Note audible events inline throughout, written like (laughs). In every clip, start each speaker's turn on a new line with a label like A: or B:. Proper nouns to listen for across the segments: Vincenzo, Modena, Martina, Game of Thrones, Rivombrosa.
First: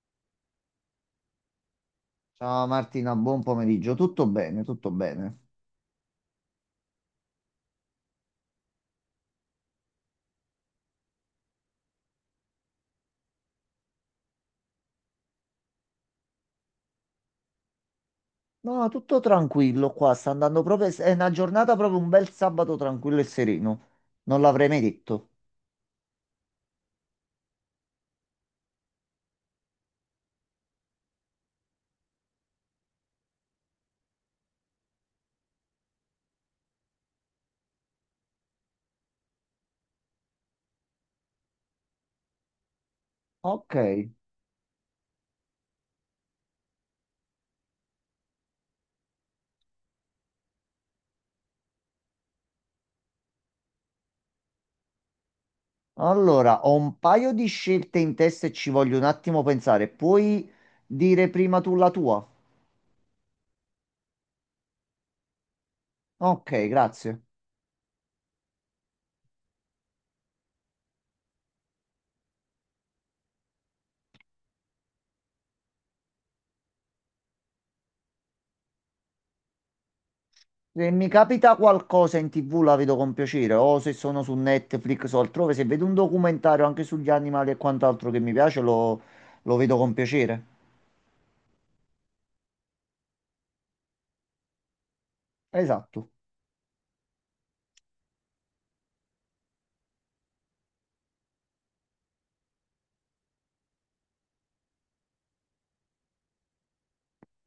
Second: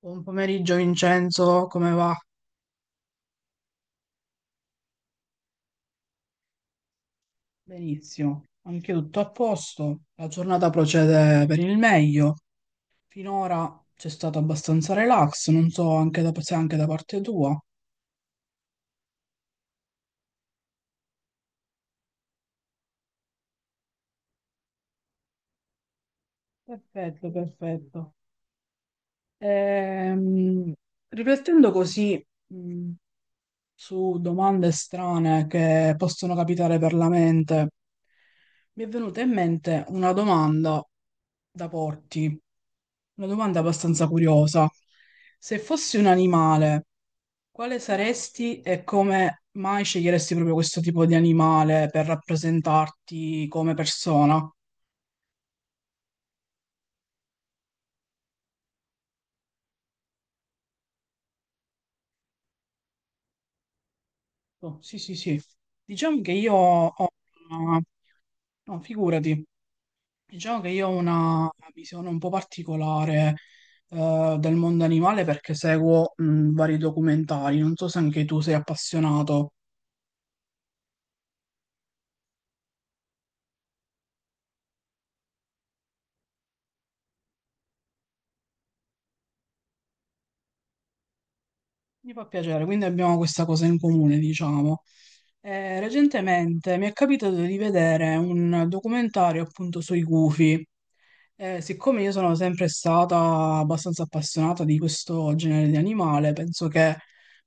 A: Buon pomeriggio Vincenzo, come va?
B: Ciao Martina, buon pomeriggio. Tutto bene, tutto bene.
A: Benissimo, anche tutto a posto. La giornata procede per il meglio. Finora c'è stato abbastanza relax, non so anche se anche da parte tua.
B: No, tutto tranquillo qua, sta andando proprio... È una giornata proprio un bel sabato tranquillo e sereno. Non l'avrei mai detto.
A: Perfetto, perfetto. Ehm, riflettendo così, su domande strane che possono capitare per la mente, mi è venuta in mente una domanda da porti, una domanda
B: Ok,
A: abbastanza curiosa. Se fossi un animale, quale saresti e come mai sceglieresti proprio questo tipo di animale per rappresentarti come persona?
B: allora ho un paio di scelte in testa e ci voglio un attimo pensare. Puoi dire prima tu la tua?
A: Oh, sì, sì, sì. Diciamo che io
B: Ok,
A: ho
B: grazie.
A: una... No, figurati. Diciamo che io ho una visione un po' particolare del mondo animale perché seguo vari documentari. Non so se anche tu sei appassionato.
B: Se mi capita qualcosa in TV la vedo con piacere, o se sono su Netflix o altrove, se vedo un documentario anche sugli animali e quant'altro che mi piace, lo vedo con piacere.
A: Mi fa piacere, quindi abbiamo questa cosa in comune, diciamo.
B: Esatto.
A: Recentemente mi è capitato di vedere un documentario appunto sui gufi. Siccome io sono sempre stata abbastanza appassionata di questo genere di animale, penso che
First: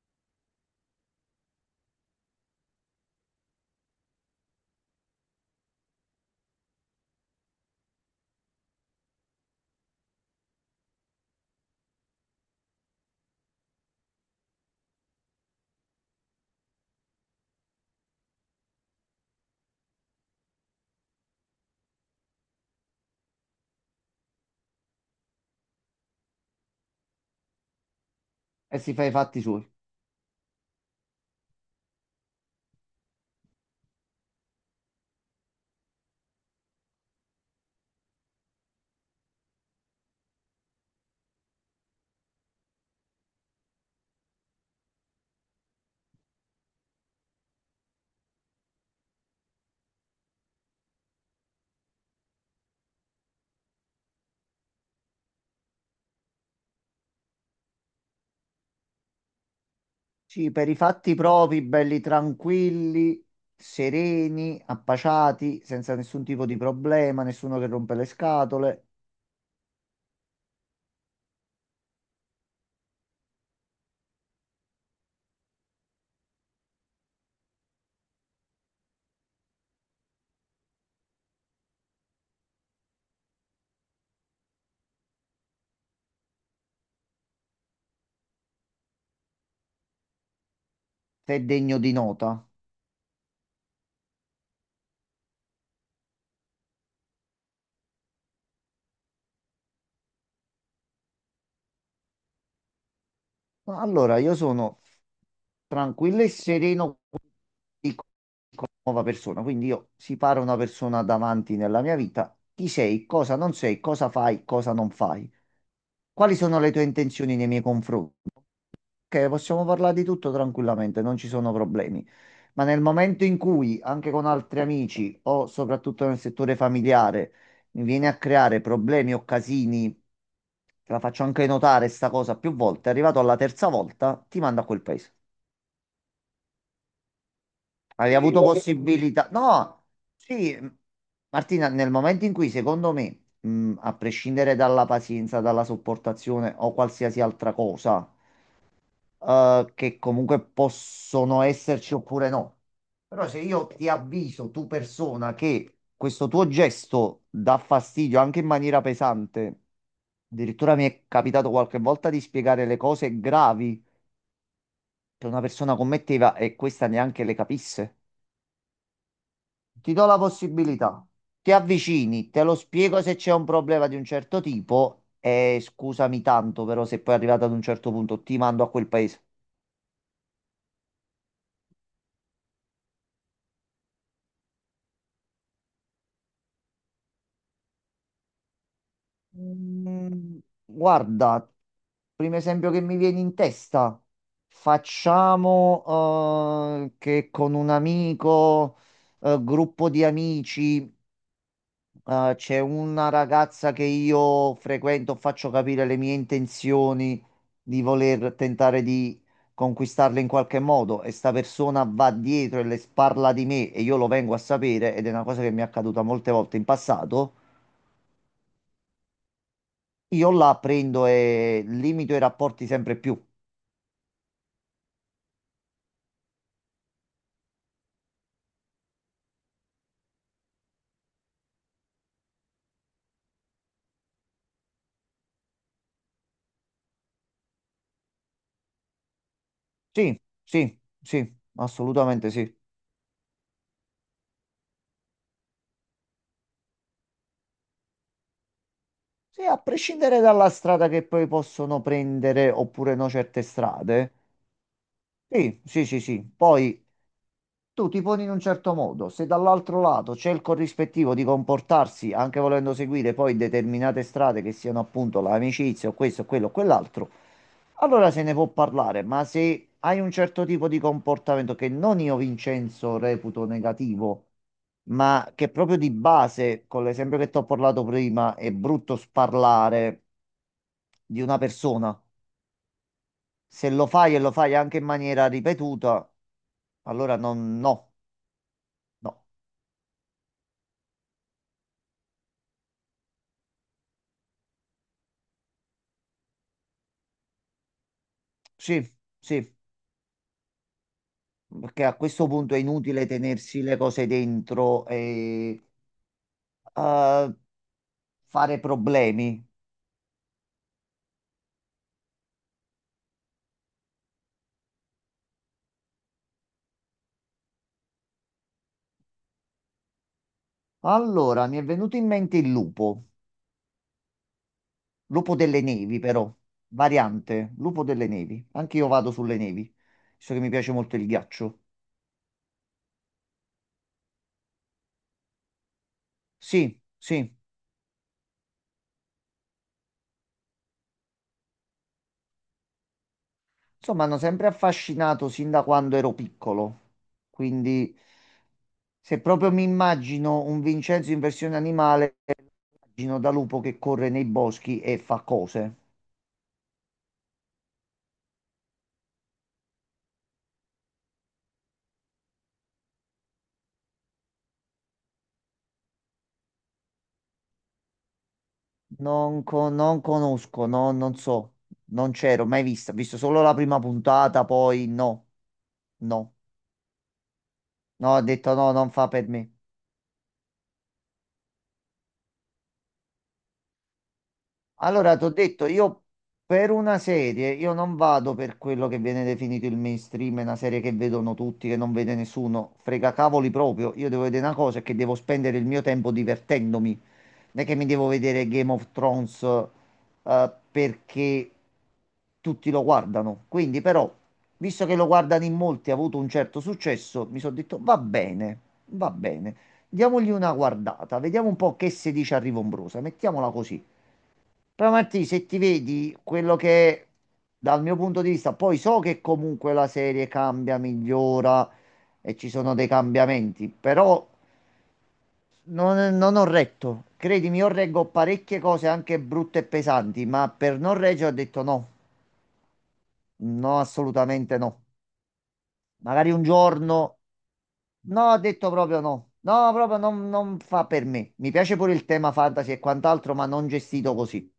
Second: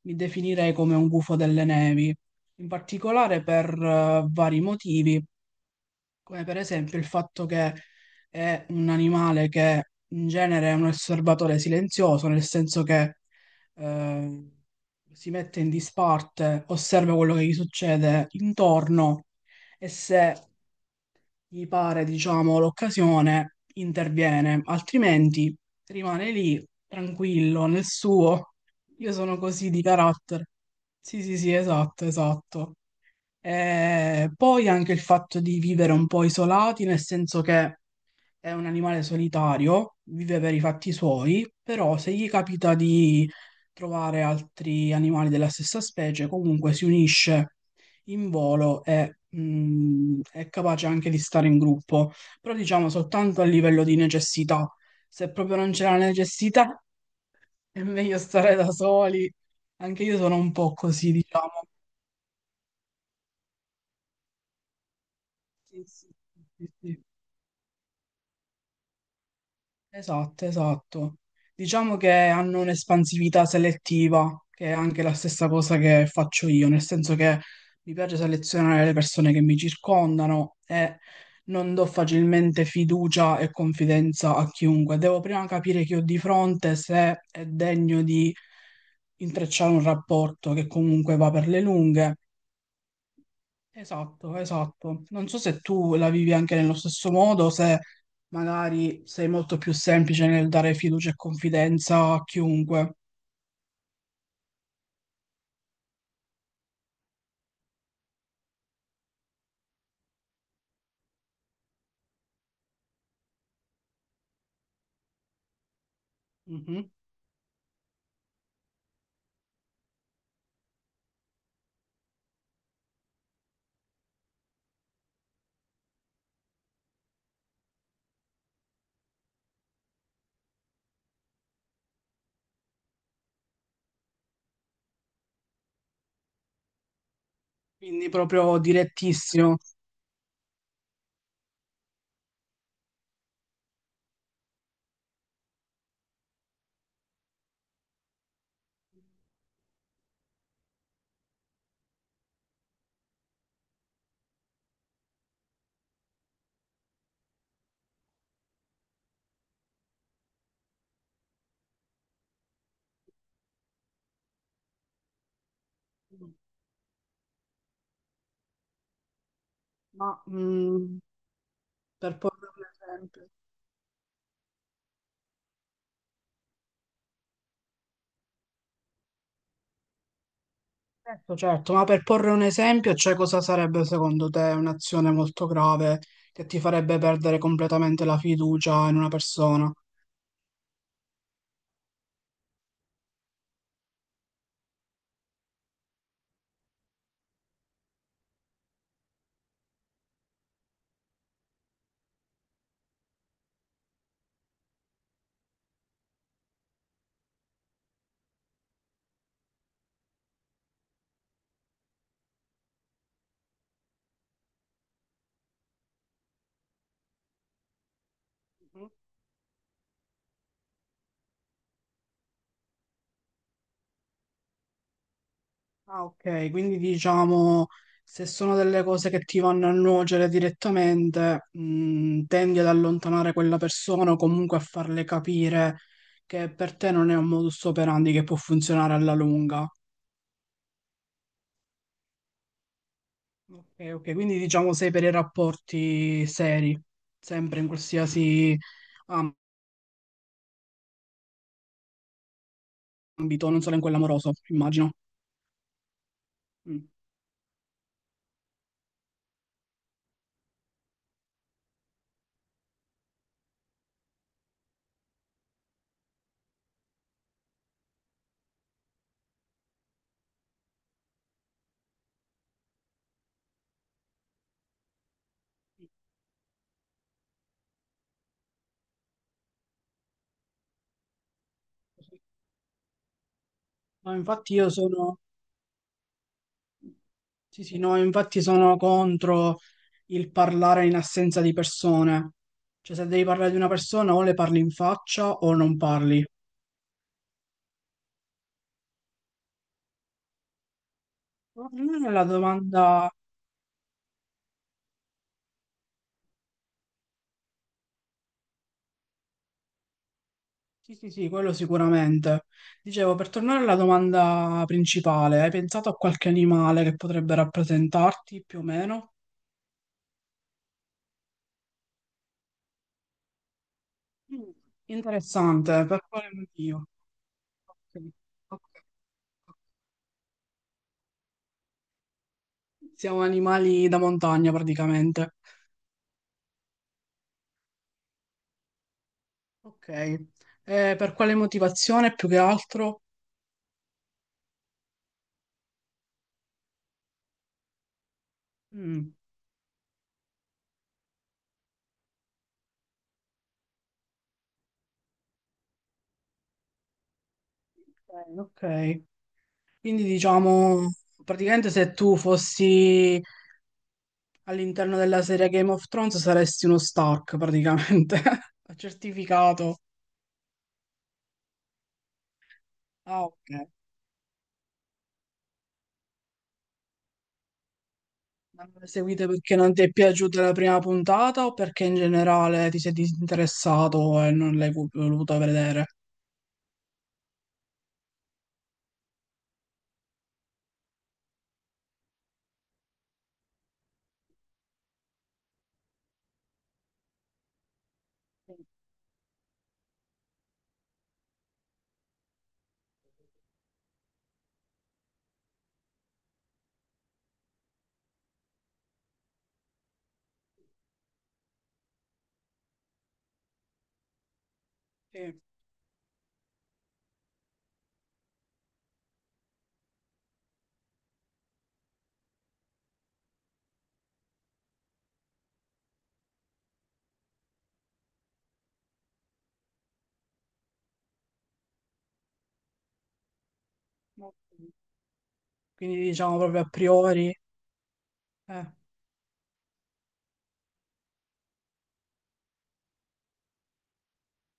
A: mi definirei come un gufo delle nevi, in particolare per vari motivi. Come per esempio il fatto che è un animale che in genere è un osservatore silenzioso, nel senso che eh, si mette in disparte, osserva quello che gli succede intorno e se gli pare, diciamo, l'occasione, interviene, altrimenti rimane lì tranquillo nel suo.
B: E si fa i
A: Io sono
B: fatti suoi.
A: così di carattere. Sì, sì, sì, esatto, esatto. E poi anche il fatto di vivere un po' isolati, nel senso che è un animale solitario, vive per i fatti suoi, però se gli capita di trovare altri animali della stessa specie, comunque si unisce in volo e è capace anche di stare in gruppo, però diciamo soltanto a livello di necessità. Se proprio non c'è la necessità, è meglio stare da soli. Anche io sono un
B: Sì, per
A: po'
B: i
A: così,
B: fatti propri,
A: diciamo.
B: belli tranquilli, sereni, appaciati,
A: Sì,
B: senza
A: sì,
B: nessun tipo
A: sì,
B: di
A: sì, sì.
B: problema, nessuno che rompe le scatole,
A: Esatto, esatto. Diciamo che hanno un'espansività selettiva, che è anche la stessa cosa che faccio io, nel senso che mi piace selezionare le persone che mi circondano e non do facilmente fiducia e confidenza a chiunque. Devo prima capire chi ho di fronte, se è degno di intrecciare un rapporto che comunque va
B: sei
A: per le
B: degno di
A: lunghe.
B: nota.
A: Esatto, esatto. Non so se tu la vivi anche nello stesso modo, se magari sei molto più semplice nel dare fiducia e confidenza a chiunque.
B: Allora, io sono tranquillo e sereno di nuova persona, quindi io separo una persona davanti nella mia vita, chi sei, cosa non sei, cosa fai, cosa non fai. Quali sono le tue
A: Mhm.
B: intenzioni nei miei confronti? Che possiamo parlare di tutto tranquillamente, non ci sono problemi. Ma nel momento in cui, anche con altri amici o soprattutto nel settore familiare, mi viene a creare problemi o casini, te la faccio anche notare sta cosa più volte, arrivato alla terza volta, ti mando a quel paese. Hai
A: Quindi
B: Sì, avuto vabbè.
A: proprio
B: Possibilità?
A: direttissimo.
B: No, sì, Martina, nel momento in cui, secondo me, a prescindere dalla pazienza, dalla sopportazione o qualsiasi altra cosa, che comunque possono esserci oppure no. Però se io ti avviso, tu persona, che questo tuo gesto dà fastidio anche in maniera pesante, addirittura mi è capitato qualche volta di spiegare le cose gravi che una persona commetteva e questa neanche le capisse. Ti do
A: Ma
B: la
A: mm,
B: possibilità, ti
A: per
B: avvicini, te
A: porre
B: lo
A: un
B: spiego se
A: esempio,
B: c'è un problema di un certo tipo e scusami tanto, però se poi arrivato ad un certo punto ti mando a quel paese.
A: certo, certo, ma per porre un esempio, cioè cosa sarebbe secondo te un'azione molto grave che ti farebbe perdere completamente la fiducia in una persona?
B: Mm, Guarda, primo esempio che mi viene in testa, facciamo che con un amico, gruppo di amici, c'è una ragazza che io frequento, faccio capire le mie intenzioni di voler tentare di conquistarle in qualche modo e sta persona va dietro e le sparla di me e io lo vengo a sapere ed è una cosa che mi è accaduta molte volte in passato, io la prendo e limito i rapporti sempre più.
A: Ah, ok, quindi diciamo se sono delle cose che ti vanno a nuocere direttamente, tendi ad allontanare quella persona o comunque a farle capire che per te non è un modus operandi che può funzionare alla lunga.
B: Sì, sì, sì, assolutamente sì.
A: Ok, ok, quindi diciamo sei per i rapporti seri, sempre in qualsiasi
B: Sì, a prescindere dalla strada che poi possono prendere oppure no certe
A: ambito, non solo in quello
B: strade.
A: amoroso, immagino.
B: Sì, sì, sì, sì. Poi
A: Mm.
B: tu ti poni in un certo modo, se dall'altro lato c'è il corrispettivo di comportarsi, anche volendo seguire poi determinate strade che siano appunto l'amicizia o questo, quello o quell'altro, allora se ne può parlare, ma se hai un certo tipo di comportamento che non io Vincenzo reputo negativo, ma che proprio di base, con l'esempio che ti ho parlato prima, è brutto sparlare di una persona, se lo
A: No,
B: fai e lo
A: infatti
B: fai
A: io
B: anche in
A: sono,
B: maniera ripetuta, allora non,
A: sì, sì,
B: no.
A: no, infatti sono
B: No.
A: contro il parlare in assenza di persone. Cioè, se devi parlare di una persona, o le parli in faccia o non parli.
B: Sì, sì,
A: Per
B: perché a
A: tornare alla
B: questo punto è inutile
A: domanda.
B: tenersi le cose dentro e eh, fare problemi.
A: Sì, sì, sì, quello sicuramente. Dicevo, per tornare alla domanda principale, hai pensato a qualche animale che potrebbe rappresentarti più o meno?
B: Allora, mi è venuto in mente il lupo,
A: Mm,
B: lupo delle
A: interessante,
B: nevi
A: per quale
B: però,
A: motivo?
B: variante, lupo
A: Ok,
B: delle nevi.
A: ok,
B: Anche io vado sulle
A: ok.
B: nevi, visto che mi piace molto il ghiaccio.
A: Siamo animali da montagna praticamente.
B: Sì, sì,
A: Ok, per quale motivazione più che altro?
B: insomma, hanno sempre affascinato sin da quando ero piccolo, quindi
A: Mm,
B: se proprio mi immagino un Vincenzo in versione animale, Gino da lupo che corre nei boschi e fa cose.
A: ok, ok. Quindi diciamo, praticamente se tu fossi all'interno della serie Game of Thrones saresti uno Stark, praticamente. (laughs) Ho certificato.
B: Non conosco, no, non so, non c'ero mai vista. Ho visto
A: Ah,
B: solo la
A: ok.
B: prima puntata, poi no, no, no, ho detto
A: Ma
B: no,
A: non le
B: non fa
A: seguite
B: per me.
A: perché non ti è piaciuta la prima puntata o perché in generale ti sei disinteressato e non l'hai
B: Allora, ti ho
A: voluto
B: detto,
A: vedere?
B: io per una serie, io non vado per quello che viene definito il mainstream, è una serie che vedono tutti, che non vede nessuno, frega cavoli proprio. Io devo vedere una cosa e che devo spendere il mio tempo divertendomi. Non è che mi devo vedere Game of Thrones perché tutti lo guardano. Quindi, però, visto che lo guardano in molti, ha avuto un certo successo, mi sono detto va bene, va bene. Diamogli una guardata, vediamo un po' che si dice a Rivombrosa, mettiamola così. Però Martì,
A: Sì.
B: se ti vedi quello che è, dal mio punto di vista, poi so che comunque la serie cambia, migliora e ci sono dei cambiamenti, però non ho retto, credimi, io reggo parecchie cose anche brutte e pesanti, ma per non reggere ho detto no, no, assolutamente
A: Ok.
B: no.
A: Quindi
B: Magari
A: diciamo
B: un
A: proprio a
B: giorno,
A: priori.
B: no, ho
A: Eh.
B: detto proprio no, no, proprio non, non fa per me. Mi piace pure il tema fantasy e quant'altro, ma non gestito così.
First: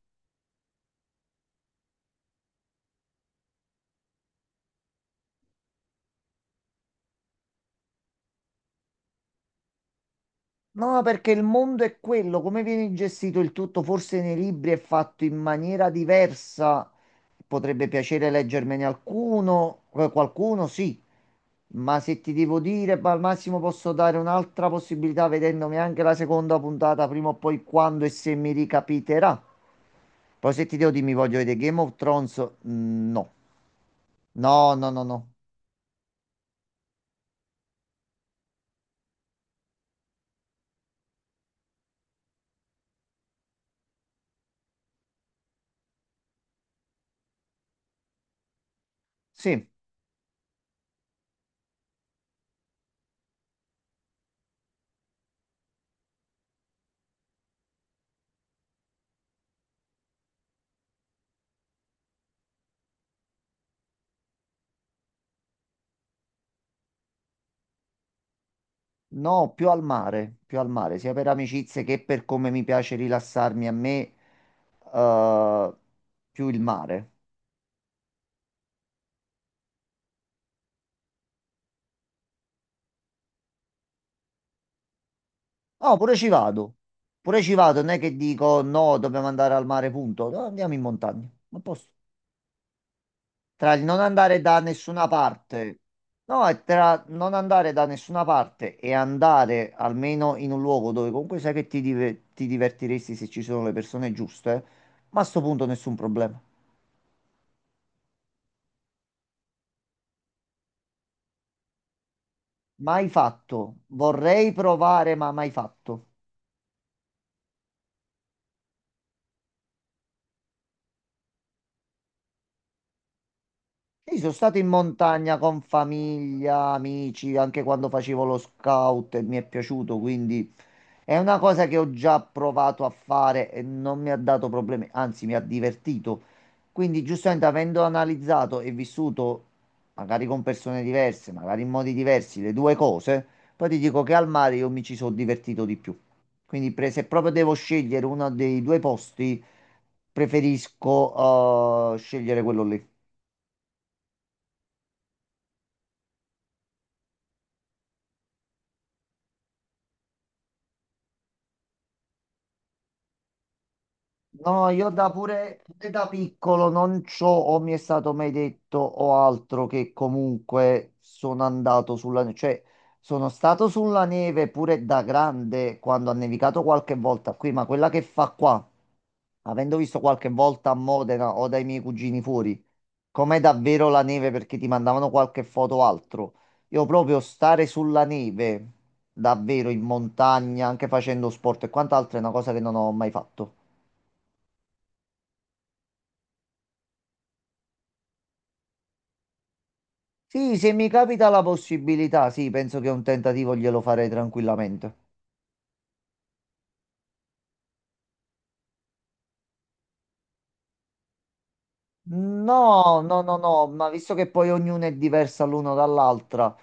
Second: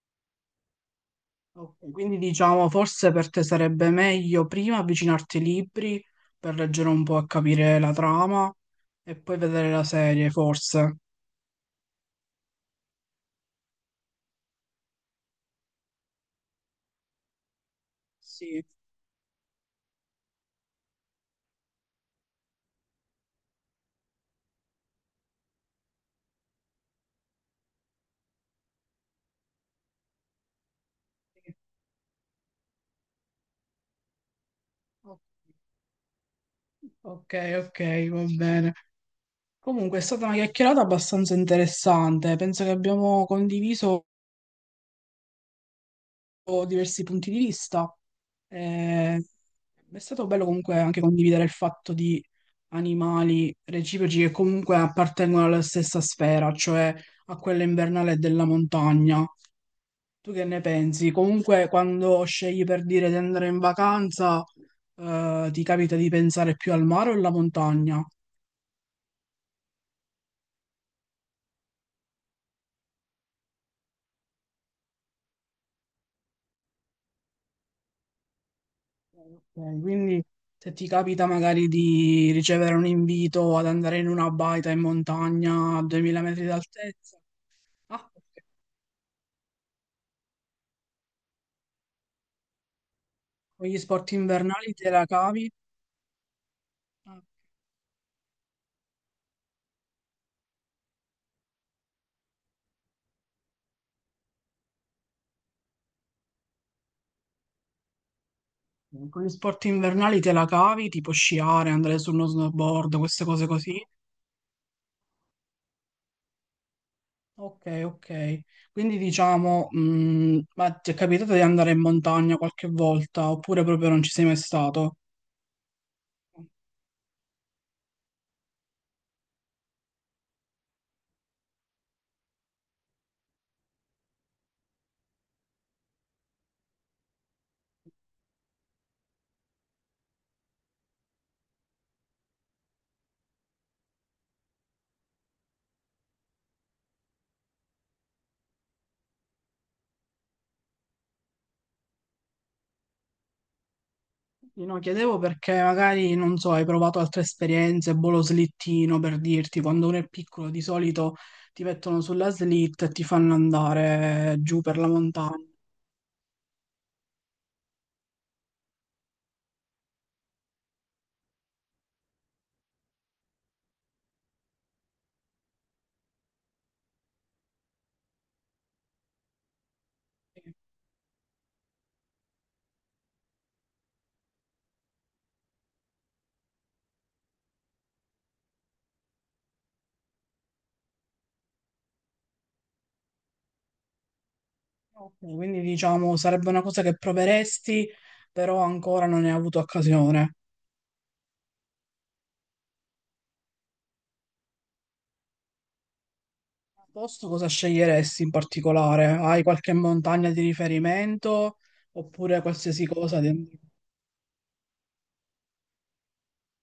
A: Ok, quindi diciamo, forse per te sarebbe meglio prima avvicinarti ai libri per leggere un po' e capire la trama e poi vedere la serie, forse.
B: No, perché il mondo è quello, come viene gestito il tutto, forse nei libri è fatto in maniera diversa. Potrebbe piacere
A: Sì.
B: leggermene alcuno, qualcuno, sì, ma se ti devo dire, ma al massimo posso dare un'altra possibilità vedendomi anche la seconda puntata, prima o poi quando e se mi ricapiterà. Poi se ti devo dire mi voglio
A: Sì.
B: vedere Game of Thrones, mm, no. No, no, no,
A: O-
B: no.
A: Ok, ok, va bene. Comunque è stata una chiacchierata abbastanza interessante, penso che abbiamo condiviso diversi punti di vista. Eh,
B: Sì.
A: è stato bello comunque anche condividere il fatto di animali reciproci che comunque appartengono alla stessa sfera, cioè a quella invernale della montagna. Tu che ne pensi? Comunque quando scegli per dire di andare in vacanza, ti capita di pensare più al mare o alla montagna?
B: No, più al mare, sia per amicizie che per come mi piace rilassarmi a me, eh, più il mare.
A: Ok, quindi se ti capita magari di ricevere un invito ad andare in una baita in montagna a
B: No, pure
A: 2000
B: ci
A: metri
B: vado.
A: d'altezza,
B: Pure ci vado, non è
A: ah,
B: che dico no, dobbiamo andare al mare, punto. No, andiamo in montagna. Ma posso.
A: con
B: Tra
A: gli
B: il non
A: sport
B: andare da
A: invernali te
B: nessuna
A: la cavi?
B: parte, no, è tra
A: Ah,
B: non andare da nessuna parte e andare almeno in un luogo dove comunque sai che ti divertiresti se ci sono le persone giuste, ma a sto punto nessun problema.
A: con gli sport invernali te la cavi, tipo sciare, andare su uno snowboard,
B: Mai
A: queste cose
B: fatto.
A: così.
B: Vorrei provare, ma mai fatto.
A: Ok, ok. Quindi diciamo, ma ti è capitato di andare in montagna qualche volta oppure proprio non ci
B: Sì,
A: sei
B: sono
A: mai
B: stato in
A: stato?
B: montagna con famiglia, amici, anche quando facevo lo scout e mi è piaciuto, quindi è una cosa che ho già provato a fare e non mi ha dato problemi, anzi mi ha divertito. Quindi, giustamente, avendo analizzato e vissuto, magari con persone diverse, magari in modi diversi, le due cose, poi ti dico che al mare io mi ci sono divertito di più. Quindi, se proprio devo scegliere uno dei due posti, preferisco scegliere quello lì.
A: Io no, chiedevo perché magari, non so, hai provato altre esperienze, boh, lo slittino per dirti, quando uno è piccolo di solito ti mettono sulla slitta e ti fanno andare giù
B: No,
A: per la
B: io
A: montagna.
B: pure da piccolo non c'ho o mi è stato mai detto o altro che comunque sono andato sulla neve, cioè sono stato sulla neve pure da grande quando ha nevicato qualche volta qui, ma quella che fa qua, avendo visto qualche volta a Modena o dai miei cugini fuori, com'è davvero la neve perché ti mandavano qualche foto o altro, io proprio stare sulla neve, davvero in montagna, anche facendo sport e quant'altro è una cosa che non ho mai fatto.
A: Ok, quindi diciamo sarebbe una cosa che proveresti, però ancora non ne hai avuto occasione.
B: Sì, se mi capita la possibilità, sì, penso che un tentativo glielo farei tranquillamente.
A: A posto cosa sceglieresti in particolare? Hai qualche montagna di riferimento oppure qualsiasi
B: No,
A: cosa?
B: no, no, no, ma visto che poi ognuno è diversa l'uno dall'altra,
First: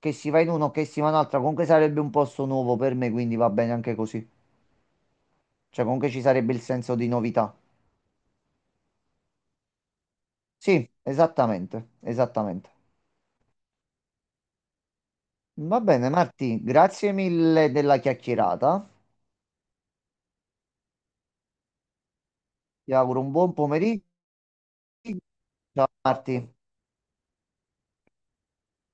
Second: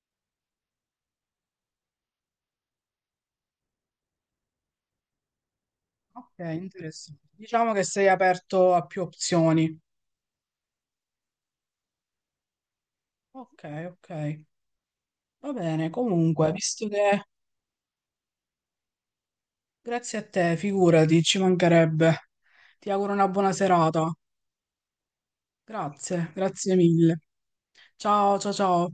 B: che si va in un'altra, comunque sarebbe un posto nuovo per me, quindi va bene anche così. Cioè, comunque ci
A: Ok,
B: sarebbe il senso di
A: interessante.
B: novità.
A: Diciamo che sei aperto a più opzioni.
B: Sì, esattamente, esattamente.
A: Ok, ok. Va
B: Va
A: bene,
B: bene,
A: comunque,
B: Marti,
A: visto
B: grazie
A: che
B: mille della chiacchierata.
A: grazie a te, figurati, ci mancherebbe. Ti
B: Ti
A: auguro
B: auguro
A: una
B: un
A: buona
B: buon pomeriggio.
A: serata.
B: Ciao,
A: Grazie,
B: Marti.
A: grazie mille. Ciao, ciao, ciao.